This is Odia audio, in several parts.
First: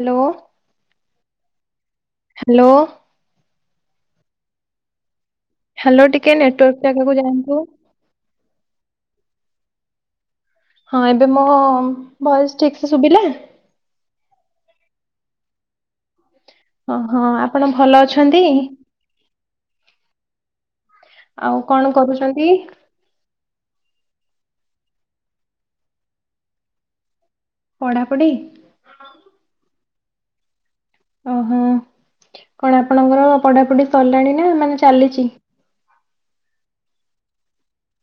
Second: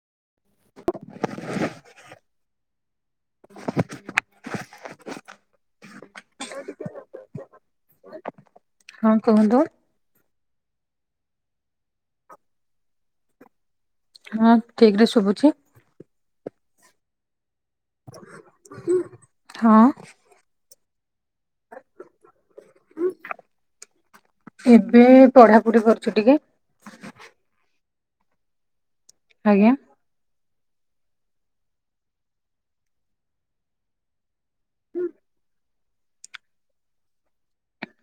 ହ୍ୟାଲୋ। ଓ ହ୍ୟାଲୋ ଟିକେ ନେଟୱାର୍କ ଜାଗାକୁ ଯାଆନ୍ତୁ। ହଁ କୁହନ୍ତୁ? ହଁ ଏବେ ମୋ ଭଏସ୍ ଠିକ ସେ ଶୁଭିଲା? ହଁ ଠିକ ରେ ଶୁଭୁଚି। ଓହଁ ଆପଣ ଭଲ ଅଛନ୍ତି? ହଁ। ଆଉ କଣ କରୁଚନ୍ତି? ଏବେ ପଢାପଢି କରୁଚି ଟିକେ। ପଢ଼ାପଢ଼ି। ଆଜ୍ଞା। ଓହୋ, କଣ ଆପଣଙ୍କର ପଢାପଢି ସରିଲାଣି ନା, ମାନେ ଚାଲିଚି?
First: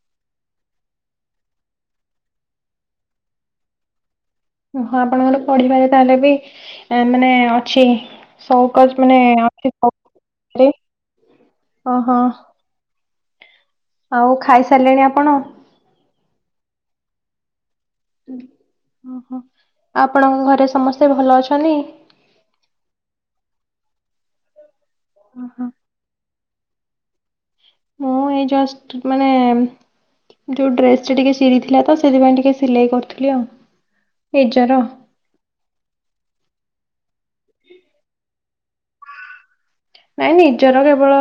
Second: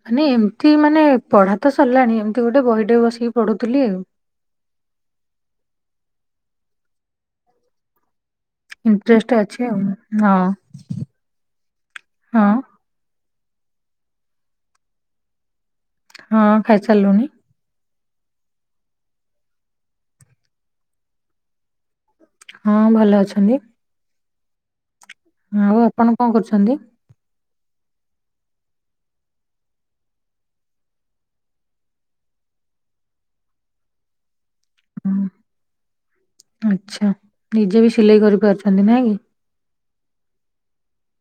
ମାନେ, ଏମିତି। ମାନେ ପଢା ତ ସରିଲାଣି। ଏମିତି ଗୋଟେ ବହିଟେ ବସିକି ପଢୁଥିଲି। ଓ ହୋ ଆପଣଙ୍କର ପଢିବାରେ ତାହେଲେ ବି ମାନେ ଅଛି। ସଉକସ ମାନେ ଇଣ୍ଟରେଷ୍ଟ ଅଛି ଆଉ [unintelligible] ହଁ, ହଁ। ଆଉ, ଖାଇସାରିଲେଣି ଆପଣ? ହଁ, ଖାଇସାରିଲୁନି। ଓହୋ, ଆପଣଙ୍କ ଘରେ ସମସ୍ତେ ଭଲ ଅଛନ୍ତି? ହଁ, ଭଲ ଅଛନ୍ତି। ଓହୋ ଆଉ, ଆପଣ କଣ କରୁଛନ୍ତି? ମୁଁ ଏଇ ଜଷ୍ଟ, ମାନେ ଯୋଉ ଡ୍ରେସ୍‌ଟା ଟିକେ ଚିରିଥିଲା ତ, ସେଥିପାଇଁ ଟିକେ ସିଲେଇ କରୁଥିଲି ଆଉ ନିଜର। ହଁ ଆଚ୍ଛା ନିଜେ ବି ସିଲେଇ କରିପାରୁଛନ୍ତି ନାଇଁ କି? ନାଇଁ, ନିଜର କେବଳ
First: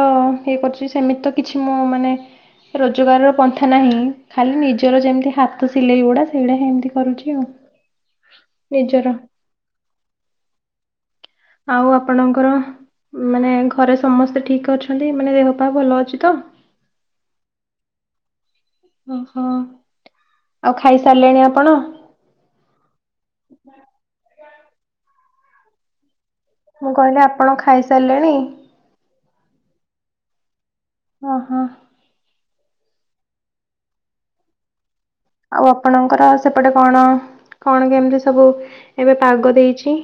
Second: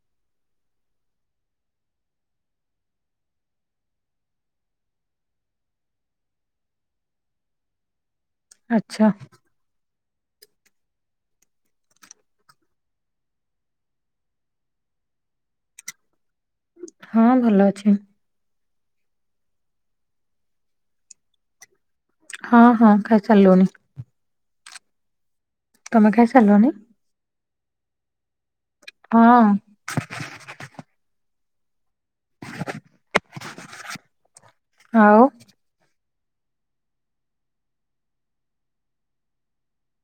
ଇଏ କରୁଛି। ସେମିତି ତ କିଛି ମୁଁ, ମାନେ ରୋଜଗାରର ପନ୍ଥା ନାହିଁ। ଖାଲି ନିଜର ଯେମିତି ହାତ ସିଲେଇ ଗୁଡ଼ା, ସେଇଡ଼ା ଏମିତି କରୁଛି ଆଉ। [unintelligible] ଆଚ୍ଛା। ନିଜର ଆଉ, ଆପଣଙ୍କର ମାନେ ଘରେ ସମସ୍ତେ ଠିକ ଅଛନ୍ତି? ମାନେ, ଦେହ ପାହା ଭଲ ଅଛି ତ? ହଁ, ଭଲ ଅଛି। ଓହୋ, ଆଉ ଖାଇସାରିଲେଣି ଆପଣ? ହଁ, ହଁ, ଖାଇ ସାରିଲୁଣି। ତମେ ଖାଇ ସାରିଲଣି? ମୁଁ କହିଲି, ଆପଣ ଖାଇ ସାରିଲେଣି? ହଁ। ଓ ହୋ। ଆଉ ଆଉ, ଆପଣଙ୍କର ସେପଟେ କଣ? କଣ କେମିତି ସବୁ ଏବେ ପାଗ ଦେଇଛି?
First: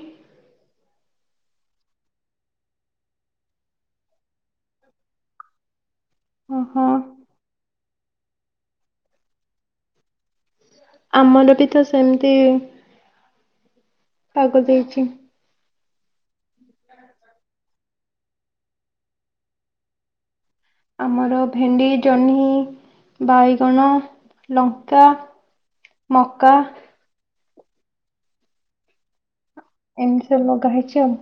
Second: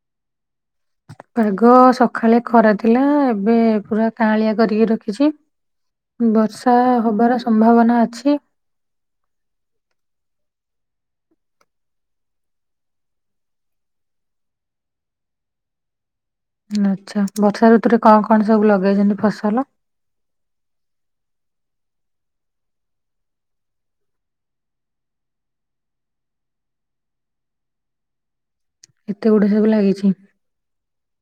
ପାଗ ସକାଳେ ଖରା ଥିଲା। ଏବେ ପୁରା କାଳିଆ କରିକି ରଖିଛି। ବର୍ଷା ଓହୋ ହବାର ସମ୍ଭାବନା ଅଛି। ଆମର ବି ତ ସେମିତି ପାଗ ଦେଇଛି। ଆଚ୍ଛା, ବର୍ଷା ଋତୁରେ କଣ କଣ ସବୁ ଲଗେଇଛନ୍ତି ଫସଲ? ଆମର ଭେଣ୍ଡି, ଜହ୍ନି, ବାଇଗଣ, ଲଙ୍କା ମକା। ଏତେ ଗୁଡେ ସବୁ ଲାଗିଛି। ନଗା ହେଇଚି ଆଉ।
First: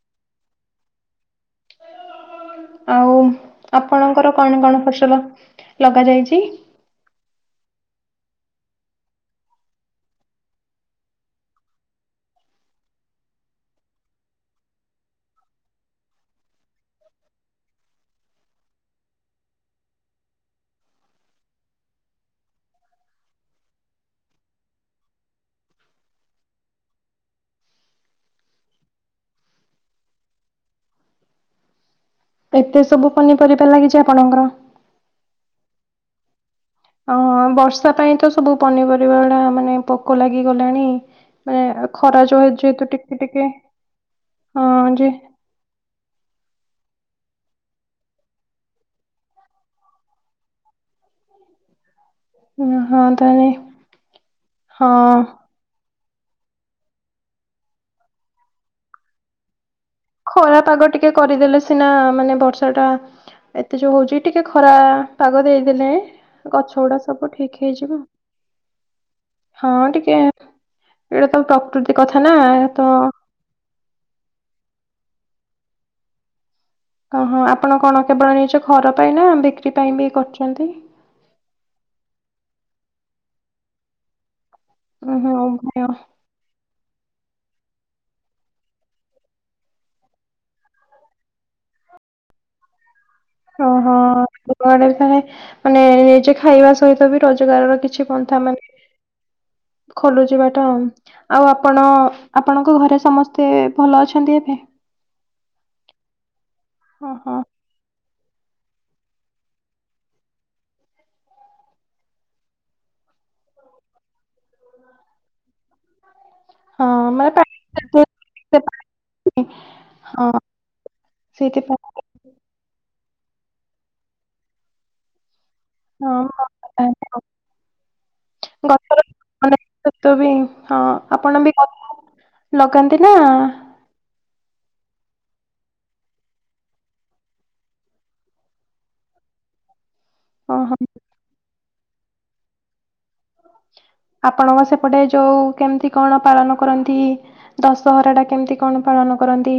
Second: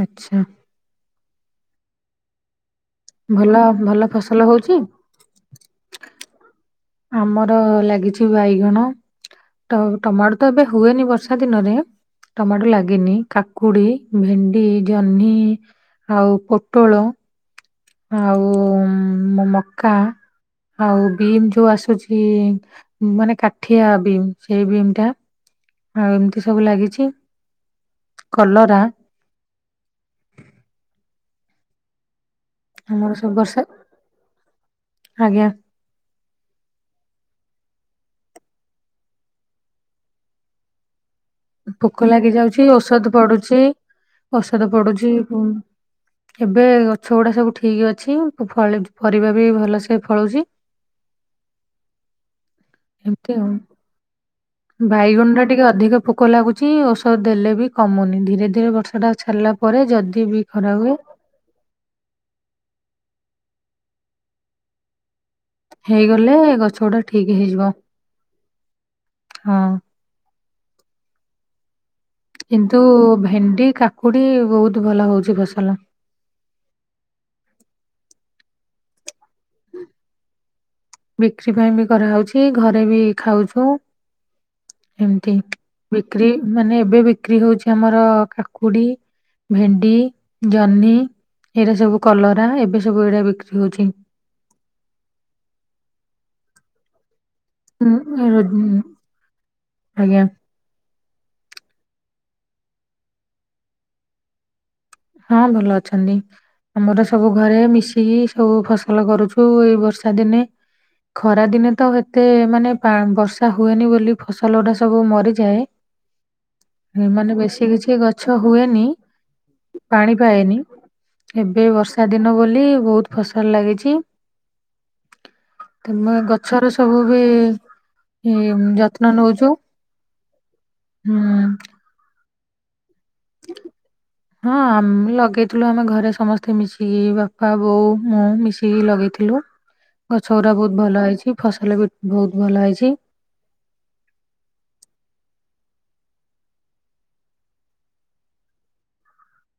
ଆଚ୍ଛା। ଆଉ, ଭଲ ଭଲ ଆପଣଙ୍କର ଫସଲ କଣ ହଉଛି? କଣ ଫସଲ ଲଗାଯାଇଛି? ଆମର ଲାଗିଛି ବାଇଗଣ ତ, ଟମାଟୋ ତ ଏବେ ହୁଏନି ବର୍ଷା ଦିନରେ। ଟମାଟୋ ଲାଗିନି। କାକୁଡି, ଭେଣ୍ଡି, ଜହ୍ନି ଆଉ, ପୋଟଳ ଆଉ, ମକା ଆଉ ବିମ୍ ଯୋଉ ଆସୁଛି ମାନେ, କାଠିଆ ବିମ୍ ସେଇ ବିମ୍ ଟା, ଆଉ ଏମିତି ସବୁ ଲାଗିଛି। କଲରା। ଏତେ ଆମର ସବୁ ବର୍ଷା ପନିପରିବା ଲାଗିଛି ଆପଣଙ୍କର? ଆଜ୍ଞା। ଅ, ବର୍ଷା ପାଇଁ ତ ସବୁ ପନିପରିବା ଗୁଡା, ମାନେ ପୋକ ଲାଗିଗଲାଣି। ମାନେ ପୋକ ଖରା ଯୋଉ ଲାଗିଯାଉଛି। ଯେହେତୁ ଔଷଧ ଟିକେ ଟିକେ ପଡୁଛି, ଔଷଧ ହଁ ଯେ ପଡୁଛି। ଏବେ ଗଛ ଗୁଡା ସବୁ ଠିକ ଅଛି। ପରିବା ବି ଭଲସେ ଫଳୁଛି। ହଁ ଏମତି ତାହେଲେ ଆଉ। ହଁ ବାଇଗଣ ଟା ଟିକେ ଅଧିକ ପୋ ପୋକ ଲାଗୁଚି ଔଷଧ ଦେଲେ ବି କମୁନି ଧୀରେ ଧୀରେ ବର୍ଷାଟା ଛାଡଲା ପରେ ଯଦି ବି ଖରା ପାଗ ହୁଏ ଟିକେ କରିଦେଲେ ସିନା ମାନେ ବର୍ଷାଟା ଏତେ ଯୋଉ ହୋଉଚି ଟିକେ ଖରା ପାଗ ଦେଇଦେଲେ ହେଇଗଲେ ଗଛ ଗଛଗୁଡା ଗୁଡା ସବୁ ଠିକ ହେଇଯିବ। ହଁ ଟିକେ ଏଇଟା ତା ପ୍ରକୃତି। କଥା ନା କିନ୍ତୁ ତ ଭେଣ୍ଡି କାକୁଡି ବୋହୁତ ଭଲ ହୋଉଚି ଫସଲ। ଓ ହଁ ଆପଣ କଣ କେବଳ ନିଜ ଘର ପାଇଁ ନା ବିକ୍ରି ପାଇଁ ବି କରୁଚନ୍ତି? ବିକ୍ରି ପାଇଁ ବି କରାହୋଉଚି ଘରେ ବି ଖାଉଚୁ। ଓହୋ ଏମତି ଉଭୟ ବିକ୍ରି ମାନେ ଏବେ ବିକ୍ରି ହୋଉଚି ଆମର କାକୁଡି ଭେଣ୍ଡି, ଜହ୍ନି ଏରା ସବୁ କଲରା, ଏବେ ସବୁ ଏଡା ବିକ୍ରି ହଉଛି ଓହୋ [unintelligible] ମାନେ ନିଜେ ଖାଇବା ସହିତ ବି ରୋଜଗାରର ଉଁ କିଛି ପନ୍ଥା ରୋ ମାନେ ଆଜ୍ଞା ଖୋଲୁଚି ବା ତ ଆଉ ଆପଣ ଆପଣଙ୍କ ଘରେ ସମସ୍ତେ ଭଲ ଅଛନ୍ତି ଏବେ? ହଁ ଭଲ ଅଛନ୍ତି ଆମର ସବୁ ଓହୋ ଘରେ ମିଶିକି ସେ କୋଉ କୋଉ ଫସଲ କରୁଛୁ ଏଇ ବର୍ଷା ଦିନେ? ଖରା ଦିନେ ତ ଏତେ ମାନେ ପା ବର୍ଷା ହୁଏନି ବୋଲି ଫସଲଗୁଡା ସବୁ ମରିଯାଏ। ଏ ମାନେ ବେଶୀ କିଛି ଗଛ ହୁଏନି। [inaudible] ପାଣି ପାଏନି ଏବେ ସେଇଥିପାଇଁ ବର୍ଷ୍ ଷା ଦିନ ବୋଲି ବୋହୁତ ଫସଲ ଲାଗିଛି। ତମେ ହଁ ଗଛର ସବୁ ବି ହଁ, ଇ ଯତ୍ନ ନୋଉଚୁ? ତ ତବି ଇଁ ହଁ ଆପଣ ବି ଲ ଲଗାନ୍ତି ନା ହଁ ଆମେ ଲଗେଇଥିଲୁ ଆମେ ଘରେ ସମସ୍ତେ ମିଶିକି ବାପା, ବୋଉ, ମୁଁ ମିଶିକି ଲଗେଇଥିଲୁ। [inaudible] ଗଛ ଗୁରା ବୋହୁତ ଓହୋ ଭଲ ହେଇଚି ଫସଲ ବି ବୋହୁତ ଭଲ ହେଇଚି। ଆପଣଙ୍କ ସେପଟେ ଯୋଉ କେମିତି କଣ ପାଳନ କରନ୍ତି? ଦଶହରାଟା କେମିତି କଣ ପାଳନ କରନ୍ତି?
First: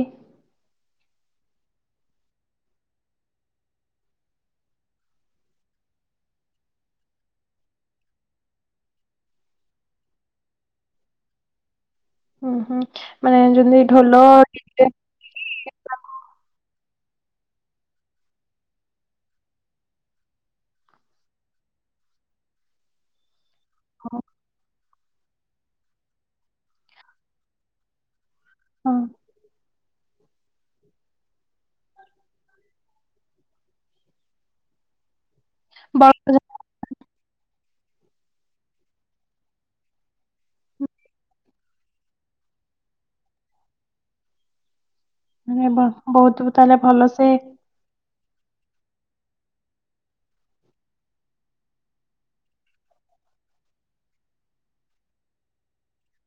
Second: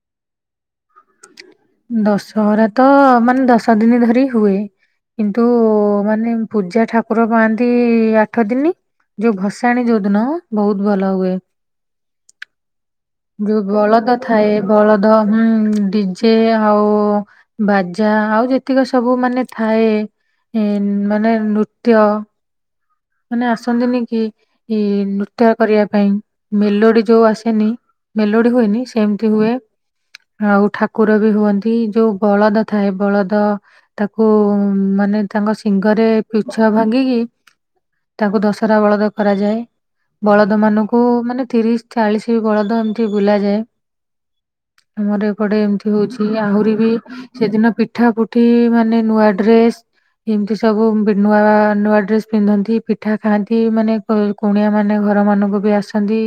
ଦଶହରା ତ ମାନେ ଦଶ ଦିନି ଧରି ହୁଏ। କିନ୍ତୁ ମାନେ ପୂଜା ଠାକୁର ପାଆନ୍ତି ଆଠ ଦିନି। ଯୋଉ ଭସାଣି ଯୋଉଦିନ ବୋହୁତ ଭଲ ହୁଏ। ଉଁହୁଁ ମାନେ ଯେମତି ଢୋଲ [inaudible] ତ ହୁଁ ଡିଜେ ଆଉ ବାଜା ଆଉ ଯେତିକି ସବୁ ମାନେ ଥାଏ ଏ ମାନେ ନୃତ୍ୟ। ମାନେ ଆସନ୍ତିନି କି ହଁ ଇ ନୃତ୍ୟ କରିବା ପାଇଁ ମେଲୋଡି ଯୋଉ ଆସେନି। ମେଲୋଡି ହୁଏନି ହଁ। ସେମତି ହୁଏ। ଆଉ ଠାକୁର ବି ହୁଅନ୍ତି ଯୋଉ ବଳଦ ବଳଦ ଥାଏ ବଳଦ। ତାକୁ ମାନେ ତାଙ୍କ ବ ଶିଙ୍ଗରେ ପିଛା ଭାଙ୍ଗିକି? ତାକୁ ଦଶହରା ବଳଦ କରାଯାଏ। ବଳଦମାନଙ୍କୁ ମାନେ ତିରିଶ ଚାଳିଶି ବଳଦ ଏମିତି ବୁଲାଯାଏ। ଆମର ଏପଟେ ମାନେ ବ- ଏମତି ହୋଉଛି ବହୁତ ଆହୁରି ତାହେଲେ ବି ଭଲସେ ସେଦିନ ପିଠାକୁ ଏଠି ମାନେ ନୂଆ ଡ୍ରେସ ଏମତି ସବୁ ବି ନୂଆ ନୂଆ ଡ୍ରେସ ପିନ୍ଧନ୍ତି ପିଠା ଖାଆନ୍ତି ମାନେ କ କୁଣିଆମାନେ ଘର ମାନଙ୍କୁ ବି ଆସନ୍ତି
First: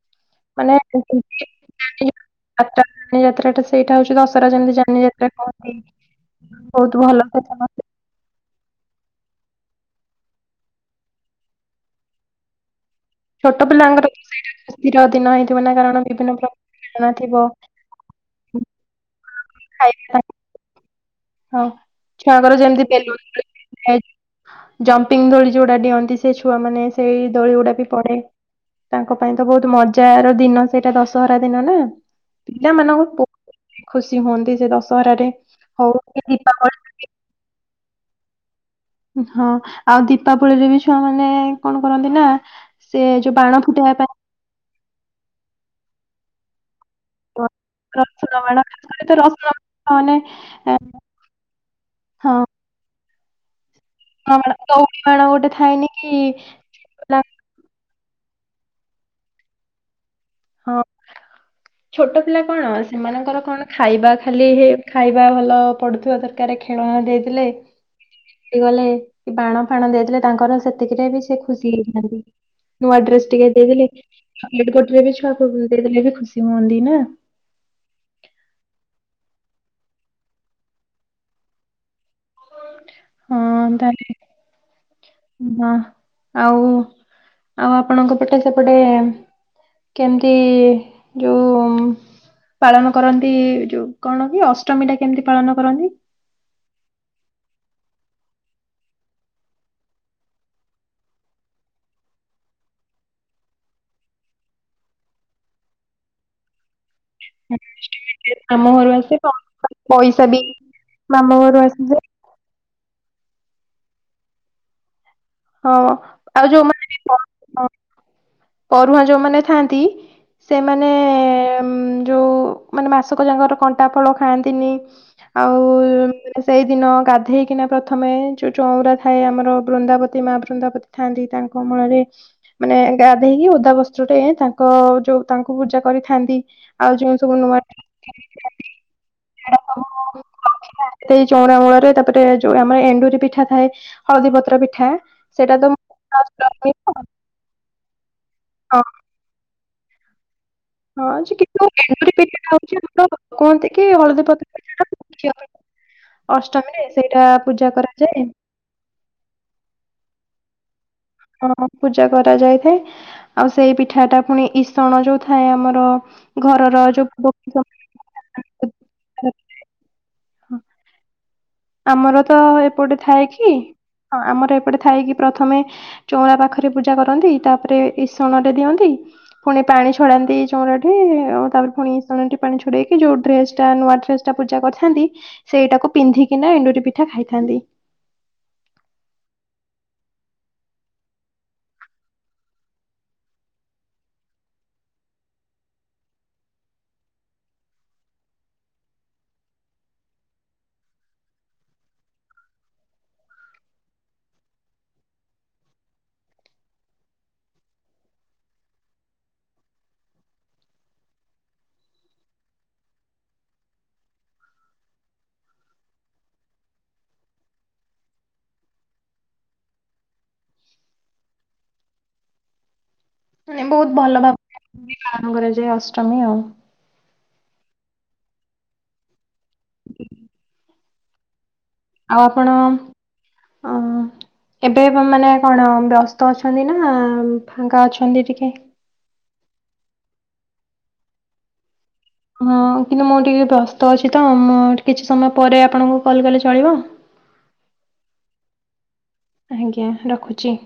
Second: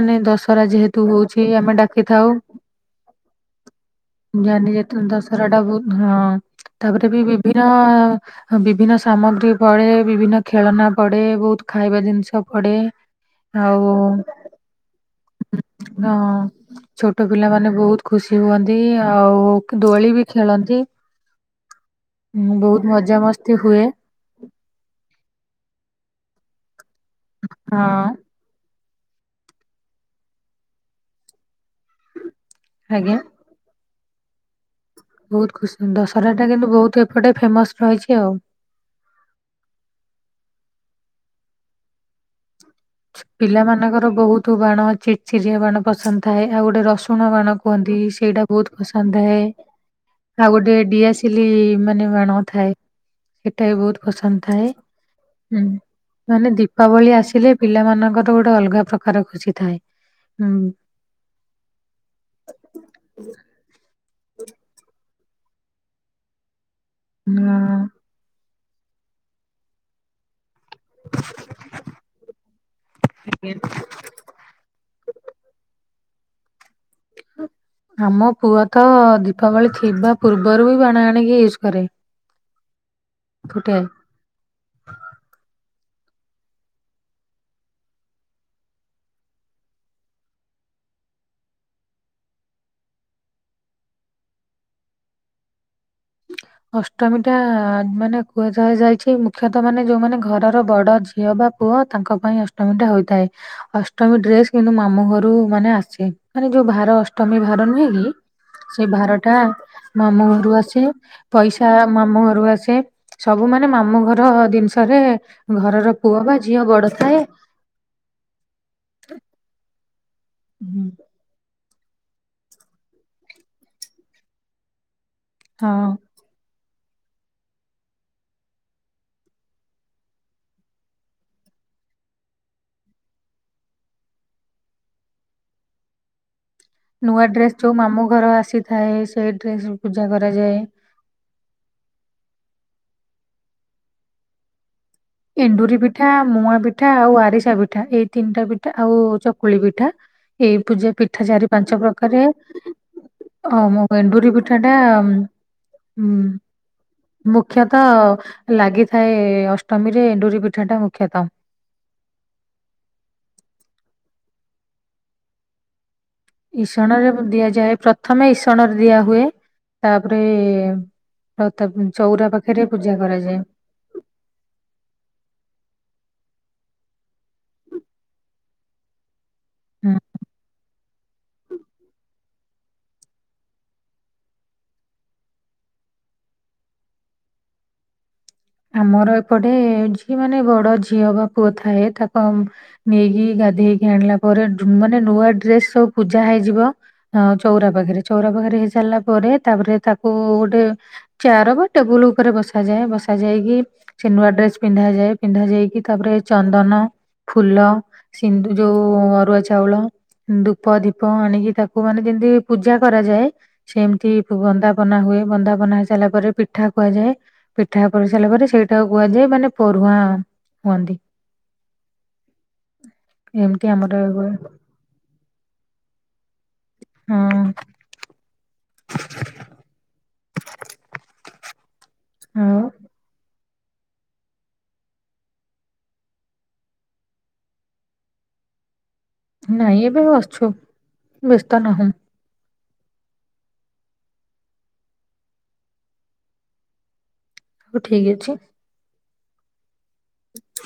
ମାନେ ଦଶ୍ ଦଶରା ମାନେ ଯେହେତୁ ହୋଉଛି ଆମେ ଡାକିଥାଉ। ଯାତ୍ରା ଯାନି ଯାତ୍ରା ଟା ସେଇଟା ହଉଛି ଦଶହରା ଜାନି ଯେମିତି ଯାତରା ଯାନି ଯାତ୍ରା ଦଶହରାଟା କହନ୍ତି। ବୋହୁତ ହଁ। ବହୁତ ତାପରେ ଭଲ ବି କଥା ବିଭିନ ସମସ୍ତେ ଓ ବିଭିନ୍ନ ସାମଗ୍ରି ପଡେ, ବିଭିନ୍ନ ଖେଳନା ପଡେ, ବୋହୁତ ଖାଇବା ଜିନଷ ପଡେ। ଛୋଟ ଆଉ ପିଲାଙ୍କର ତ ସେଇଟା ଖୁସିର ଦିନ ହେଇଥିବ ନା କାରଣ ହଁ ବିଭିନ୍ନ ପ୍ରକାର ଖେଳନା ଛୋଟ ଥିବ। ପିଲାମାନେ ବହୁତ ଖୁସି ହୁଅନ୍ତି ଆଉ କି ଦୋଳି ବି ଖେଳନ୍ତି। ହଉ ହୁଁ ଛୁଆଙ୍କର ବହୁତ ଯେମିତି ବେଲୁନ ରେ ମଜାମସ୍ତି ହୁଏ [unintelligible] ଜମ୍ପିଙ୍ଗ ଦୋଳି ଯୋଉଟା ଡିଅନ୍ତି ସେ ଛୁଆ ମାନେ ସେଇ ଦୋଳି ଗୁଡା ବି ହଁ ପଡେ। ତାଙ୍କ ପାଇଁ ତ ବହୁତ ମଜାର ଦିନ ସେଇଟା ଦଶହରା ଦିନ ନା। ପିଲାମାନଙ୍କୁ ଆଜ୍ଞା ବହୁତ ଖୁସି ହୁଅନ୍ତି। ଯେ ଦଶହରାରେ ହଉ କି ବଜାରଟା କିନ୍ତୁ ଦୀପାବଳି ବହୁତ ଏପଟେ ଫେମସ୍ ରହିଛି ଆଉ। ହଁ ଆଉ ଦୀପାବଳିକି ବି ଛୁଆ ମାନେ କଣ କରନ୍ତି ନା। ସେ ଯୋଉ ବାଣ ଫୁଟେଇବା ପିଲାମାନଙ୍କର ବହୁତ ବାଣ ଚିଚିରି ବାଣ ପସନ୍ଦ ଥାଏ। ଆଉ ଗୋଟେ ରସୁଣ ପାଇଁ ବାଣ। କୁହନ୍ତି ରସୁଣ ସେଇଟା ବାଣ ବହୁତ ଖାସ କରି ତ ପସନ୍ଦ ଥାଏ। ରସୁଣ ବାଣ ମାନେ ଆଉ ଗୋଟେ ଡିଆ ସିଲି ମାନେ ବାଣ ହଁ ଥାଏ। ସେଟା ବହୁତ ପସନ୍ଦ ରସୁଣ ବାଣ, ଥାଏ। ଦଉଡି ବାଣ ଗୋଟେ ହୁଁ ଥାଏନି ମାନେ କି ଦି ଦୀପାବଳି ଆସିଲେ ପିଲାମାନଙ୍କର ଗୋଟେ ଅଲଗା ପ୍ରକାର ଖୁସି ଥାଏ। ହୁଁ। ହଁ ଛୋଟ ପିଲା କଣ ସେମାନଙ୍କର କଣ ଖାଇବା ଖାଲିରେ ଖାଇ ଖିଇବା ଭଲ ପଡୁଥିବା ଦରକାର ଖେଳଣା ଦେଇଥିଲେ। ହଁ, ଗଲେ କି ବାଣ ଫାଣ ଦେଇଥିଲେ ତାଙ୍କର ସେ ସେଥିରେବି ସେ ଖୁସି ହେଇଥାନ୍ତି। ନୂଆ ଡ୍ରେସ ଟିକେ ଦେଇଦଲେ [unintelligible] ବାପ ପୁଅ ଦେଇ ଦେଲେ ବି ଖୁସି ହୁଅନ୍ତି ନା। ଆମ ପୁଅ ତ ଦୀପାବଳି ଥିବା ପୂର୍ବରୁ ବି ବାଣ ଆଣିକି ୟୁଜ୍ କରେ। ହଁ ଫୁଟାଏ ତାହେଲେ ନା ଆଉ ଆଉ ଆପଣଙ୍କ ପଟେ ସେପଟେ କେମିତି ଯୋଉ ପାଳନ କରନ୍ତି। ଯୋଉ କଣ କି ଅଷ୍ଟମୀ ଟା କେମିତି ପାଳନ କରନ୍ତି। ଅଷ୍ଟମୀ ଟା ମାନେ କୁହାଯାହା ଯାଇଛି। ମୁଖ୍ୟତଃ ମାନେ ଯୋଉମାନେ ଘରର ବଡ ଝିଅ ବା ପୁଅ ତାଙ୍କ ପାଇଁ ଅଷ୍ଟମୀ ଟା ହୋଇଥାଏ। ଅଷ୍ଟମୀ ଡ୍ରେସ୍ କିନ୍ତୁ ମାମୁଁ ଘରୁ ମାନେ ଆସେ। ମାନେ ବେଭାର ଅଷ୍ ତମି ଭାର ନୁହେଁ କି ମାମୁଁ ସେ ଘରୁ ଆସେ ଭାର ଟା ପଇସା ମାମୁଁ ବି ଘରୁ ଆସେ। ମାମୁଁ ଘରୁ ପଇସା ଆସେ ମାମୁଁ ଘରୁ ଆସେ ସବୁ ମାନେ ମାମୁଁ ଘର ଦିନିଷରେ ହଁ ଘରର ପୁଅ ବା ଆଉ ଝିଅ ଯୋଉମାନେ ବଡ ବି ପ ଥାଏ। ପରୁହାଁ ଯୋଉମାନେ ଥାଆନ୍ତି। ସେ ହୁଁ, ମାନେ ଉଁ ଯୋଉ ମାନେ ମାସକ ଯାକର କଣ୍ଟା ଫଳ ଖାଆନ୍ତିନି। ଆଉ ହଁ। ସେଇଦିନ ଗାଧେଇକିନା ପ୍ରଥମେ ଯୋଉ ଚଉରା ଥାଏ। ଆମର ବୃନ୍ଦାବ ତି ମା ବୃନ୍ଦାବତି ଥାଆନ୍ତି। ତାଙ୍କ ମୂଳରେ ମାନେ ଗାଧେଇକି ଓଦା ବସ୍ତ୍ର ଟେ ତାଙ୍କ ଯୋଉ ତାଙ୍କୁ ପୂଜା କରିଥାନ୍ତି। ଆଉ ଯୋଉ ନୂଆ ସବୁ ଡ୍ରେସ ଯୋଉ ମାମୁଁ ଘର ଆସିଥାଏ। ସେଇ ପିଢ଼ା ଡ୍ରେସ ପୂଜା ସବୁ କରାଯାଏ। ରଖିଥାନ୍ତି ସେଇ ଚଉଁରା ମୂଳରେ ତାପରେ ଯୋଉ ଆମର ଏଣ୍ଡୁରି ପିଠା ଥାଏ ହଳଦୀ ପତ୍ର ପିଠା। ସେଇଟା ତ ଏଣ୍ଡୁରି ପିଠା ମୁଆ ପିଠା ମୁଁ- ଆଉ ଆରିସା ପିଠା ଏଇ ତିନିଟା ପିଠା ହଁ ଆଉ ଚକୁଳି ପିଠା। ଏଇ ପୂଜା ହଁ ପିଠା ଯେ ଚାରି କିନ୍ତୁ ପାଞ୍ଚ ଏଣ୍ଡୁରି ପ୍ରକାରେ। ପିଠାଟା ହଉଛି ଆମର ଅ କୁହନ୍ତି ମୋ କି ହଳଦୀ ଏଣ୍ଡୁରି ପତ୍ର ପିଠା ଟା ପିଠାଟା ଝିଅ ପିଲା ହୁଁ ଅଷ୍ଟମୀରେ ସେଇଟା ପୂଜା ମୁଖ୍ୟତଃ କରାଯାଏ ଲାଗିଥାଏ ଅଷ୍ଟମୀରେ ଏଣ୍ଡୁରି ପିଠାଟା ମୁଖ୍ୟତଃ। ହଁ ପୂଜା କରାଯାଇଥାଏ। ଆଉ ସେଇ ପିଠା ଟା ପୁଣି ଇସଣ ଯୋଉ ଥାଏ ଆମର। ଘରର ଇସଣରେ ଯୋଉ [unintelligible] ଦିଆଯାଏ ପ୍ରଥମେ ଇସଣରେ ଦିଆ ହୁଏ। ତାପରେ ଆଉ ତା ଆମର ଚଉରା ତ ପାଖରେ ପୂଜା ଏପଟେ ଥାଏ କରାଯାଏ। କି? ହଁ ଆମର ଏପଟେ ଥାଏ କି ପ୍ରଥମେ ଚଉଁରା ପାଖରେ ପୂଜା କରନ୍ତି। ତାପରେ ଇସଣ ରେ ଦିଅନ୍ତି। ପୁଣି ପାଣି ହୁଁ। ଛଡାନ୍ତି ଚଉରାଁଠି। ଆଉ ତାପରେ ପୁଣି ଇସାଣଟି ପାଣି ଛଡେଇକି ଯୋଉ ଡ୍ରେସ ଟା ନୂଆ ଡ୍ରେସ ଟା ପୂଜା କରିଥାନ୍ତି। ସେଇଟାକୁ ପିନ୍ଧି କି ନା ଏଣ୍ଡୁରି ପିଠା ଖାଇଥାନ୍ତି। ଆମର ଏପଟେ ଯିଏ ମାନେ ବଡ ଝିଅ ବା ପୁଅ ଥାଏ ତାକୁ ନେଇକି ଗାଧେଇଇକି ଆଣିଲା ପରେ ମାନେ ନୂଆ ଡ୍ରେସ ସବୁ ପୂଜା ହେଇଯିବ ହ ଚଉରା ପାଖରେ ଚଉରା ପାଖରେ ହେଇ ସାରିଲା ପରେ ତାପରେ ତାକୁ ଗୋଟେ ଚେୟାର ବା ଟେବୁଲ ଉପରେ ବସାଯାଏ ବସ ଶା ଯାଇକି ସେ ନୁଆ ଡ୍ରେସ ପିନ୍ଧା ଯାଏ ପିନ୍ଧା ଯାଇକି ତାପରେ ଚନ୍ଦନ ଫୁଲ ସିନ୍ଧୁ ଯଉ ଅରୁୁଆ ଚାଉଳ। ଧୂପ ଦିପ ଆଣିକି ତାକୁ ମାନେ ଯେମିତି ପୂଜା କରାଯାଏ। ସେମତି ବନ୍ଦାପନା ହୁଏ ବନ୍ଦାପନା ହେଇ ସାରିଲା ପରେ ପିଠା କୁହାଯାଏ। ପିଠା କରିସାରିଲା ପରେ ସେଇଟାକୁ କୁହାଯାଏ ମାନେ ପରୁଆଁ ହୁଅନ୍ତି। ଏମିତି ବହୁତ ଆମର ଭଲ ହୁଏ ଭାବରେ ପାଳନ କରାଯାଏ ଅଷ୍ଟମୀ ଆଉ। ହୁଁ। [unintelligible] ଆଉ ଆପଣ ଆଁ। ଏବେ ମାନେ କଣ ବ୍ୟସ୍ତ ଅଛନ୍ତି ନା ଫାଙ୍କା ଅଛନ୍ତି ଟିକେ? ନାଇଁ ଏବେ ବସଛୁ ବ୍ୟସ୍ତ ନାହୁଁ। ହଁ କିନ୍ତୁ ମୁଁ ଟିକେ ବ୍ୟସ୍ତ ଅଛି ତ ମୁ କିଛି ସମୟ ପରେ ଆପଣଙ୍କୁ କଲ୍ କଲେ ଚଳିବ? ହଉ ଠିକ୍ ଅଛି। ଆଜ୍ଞା, ରଖୁଛି।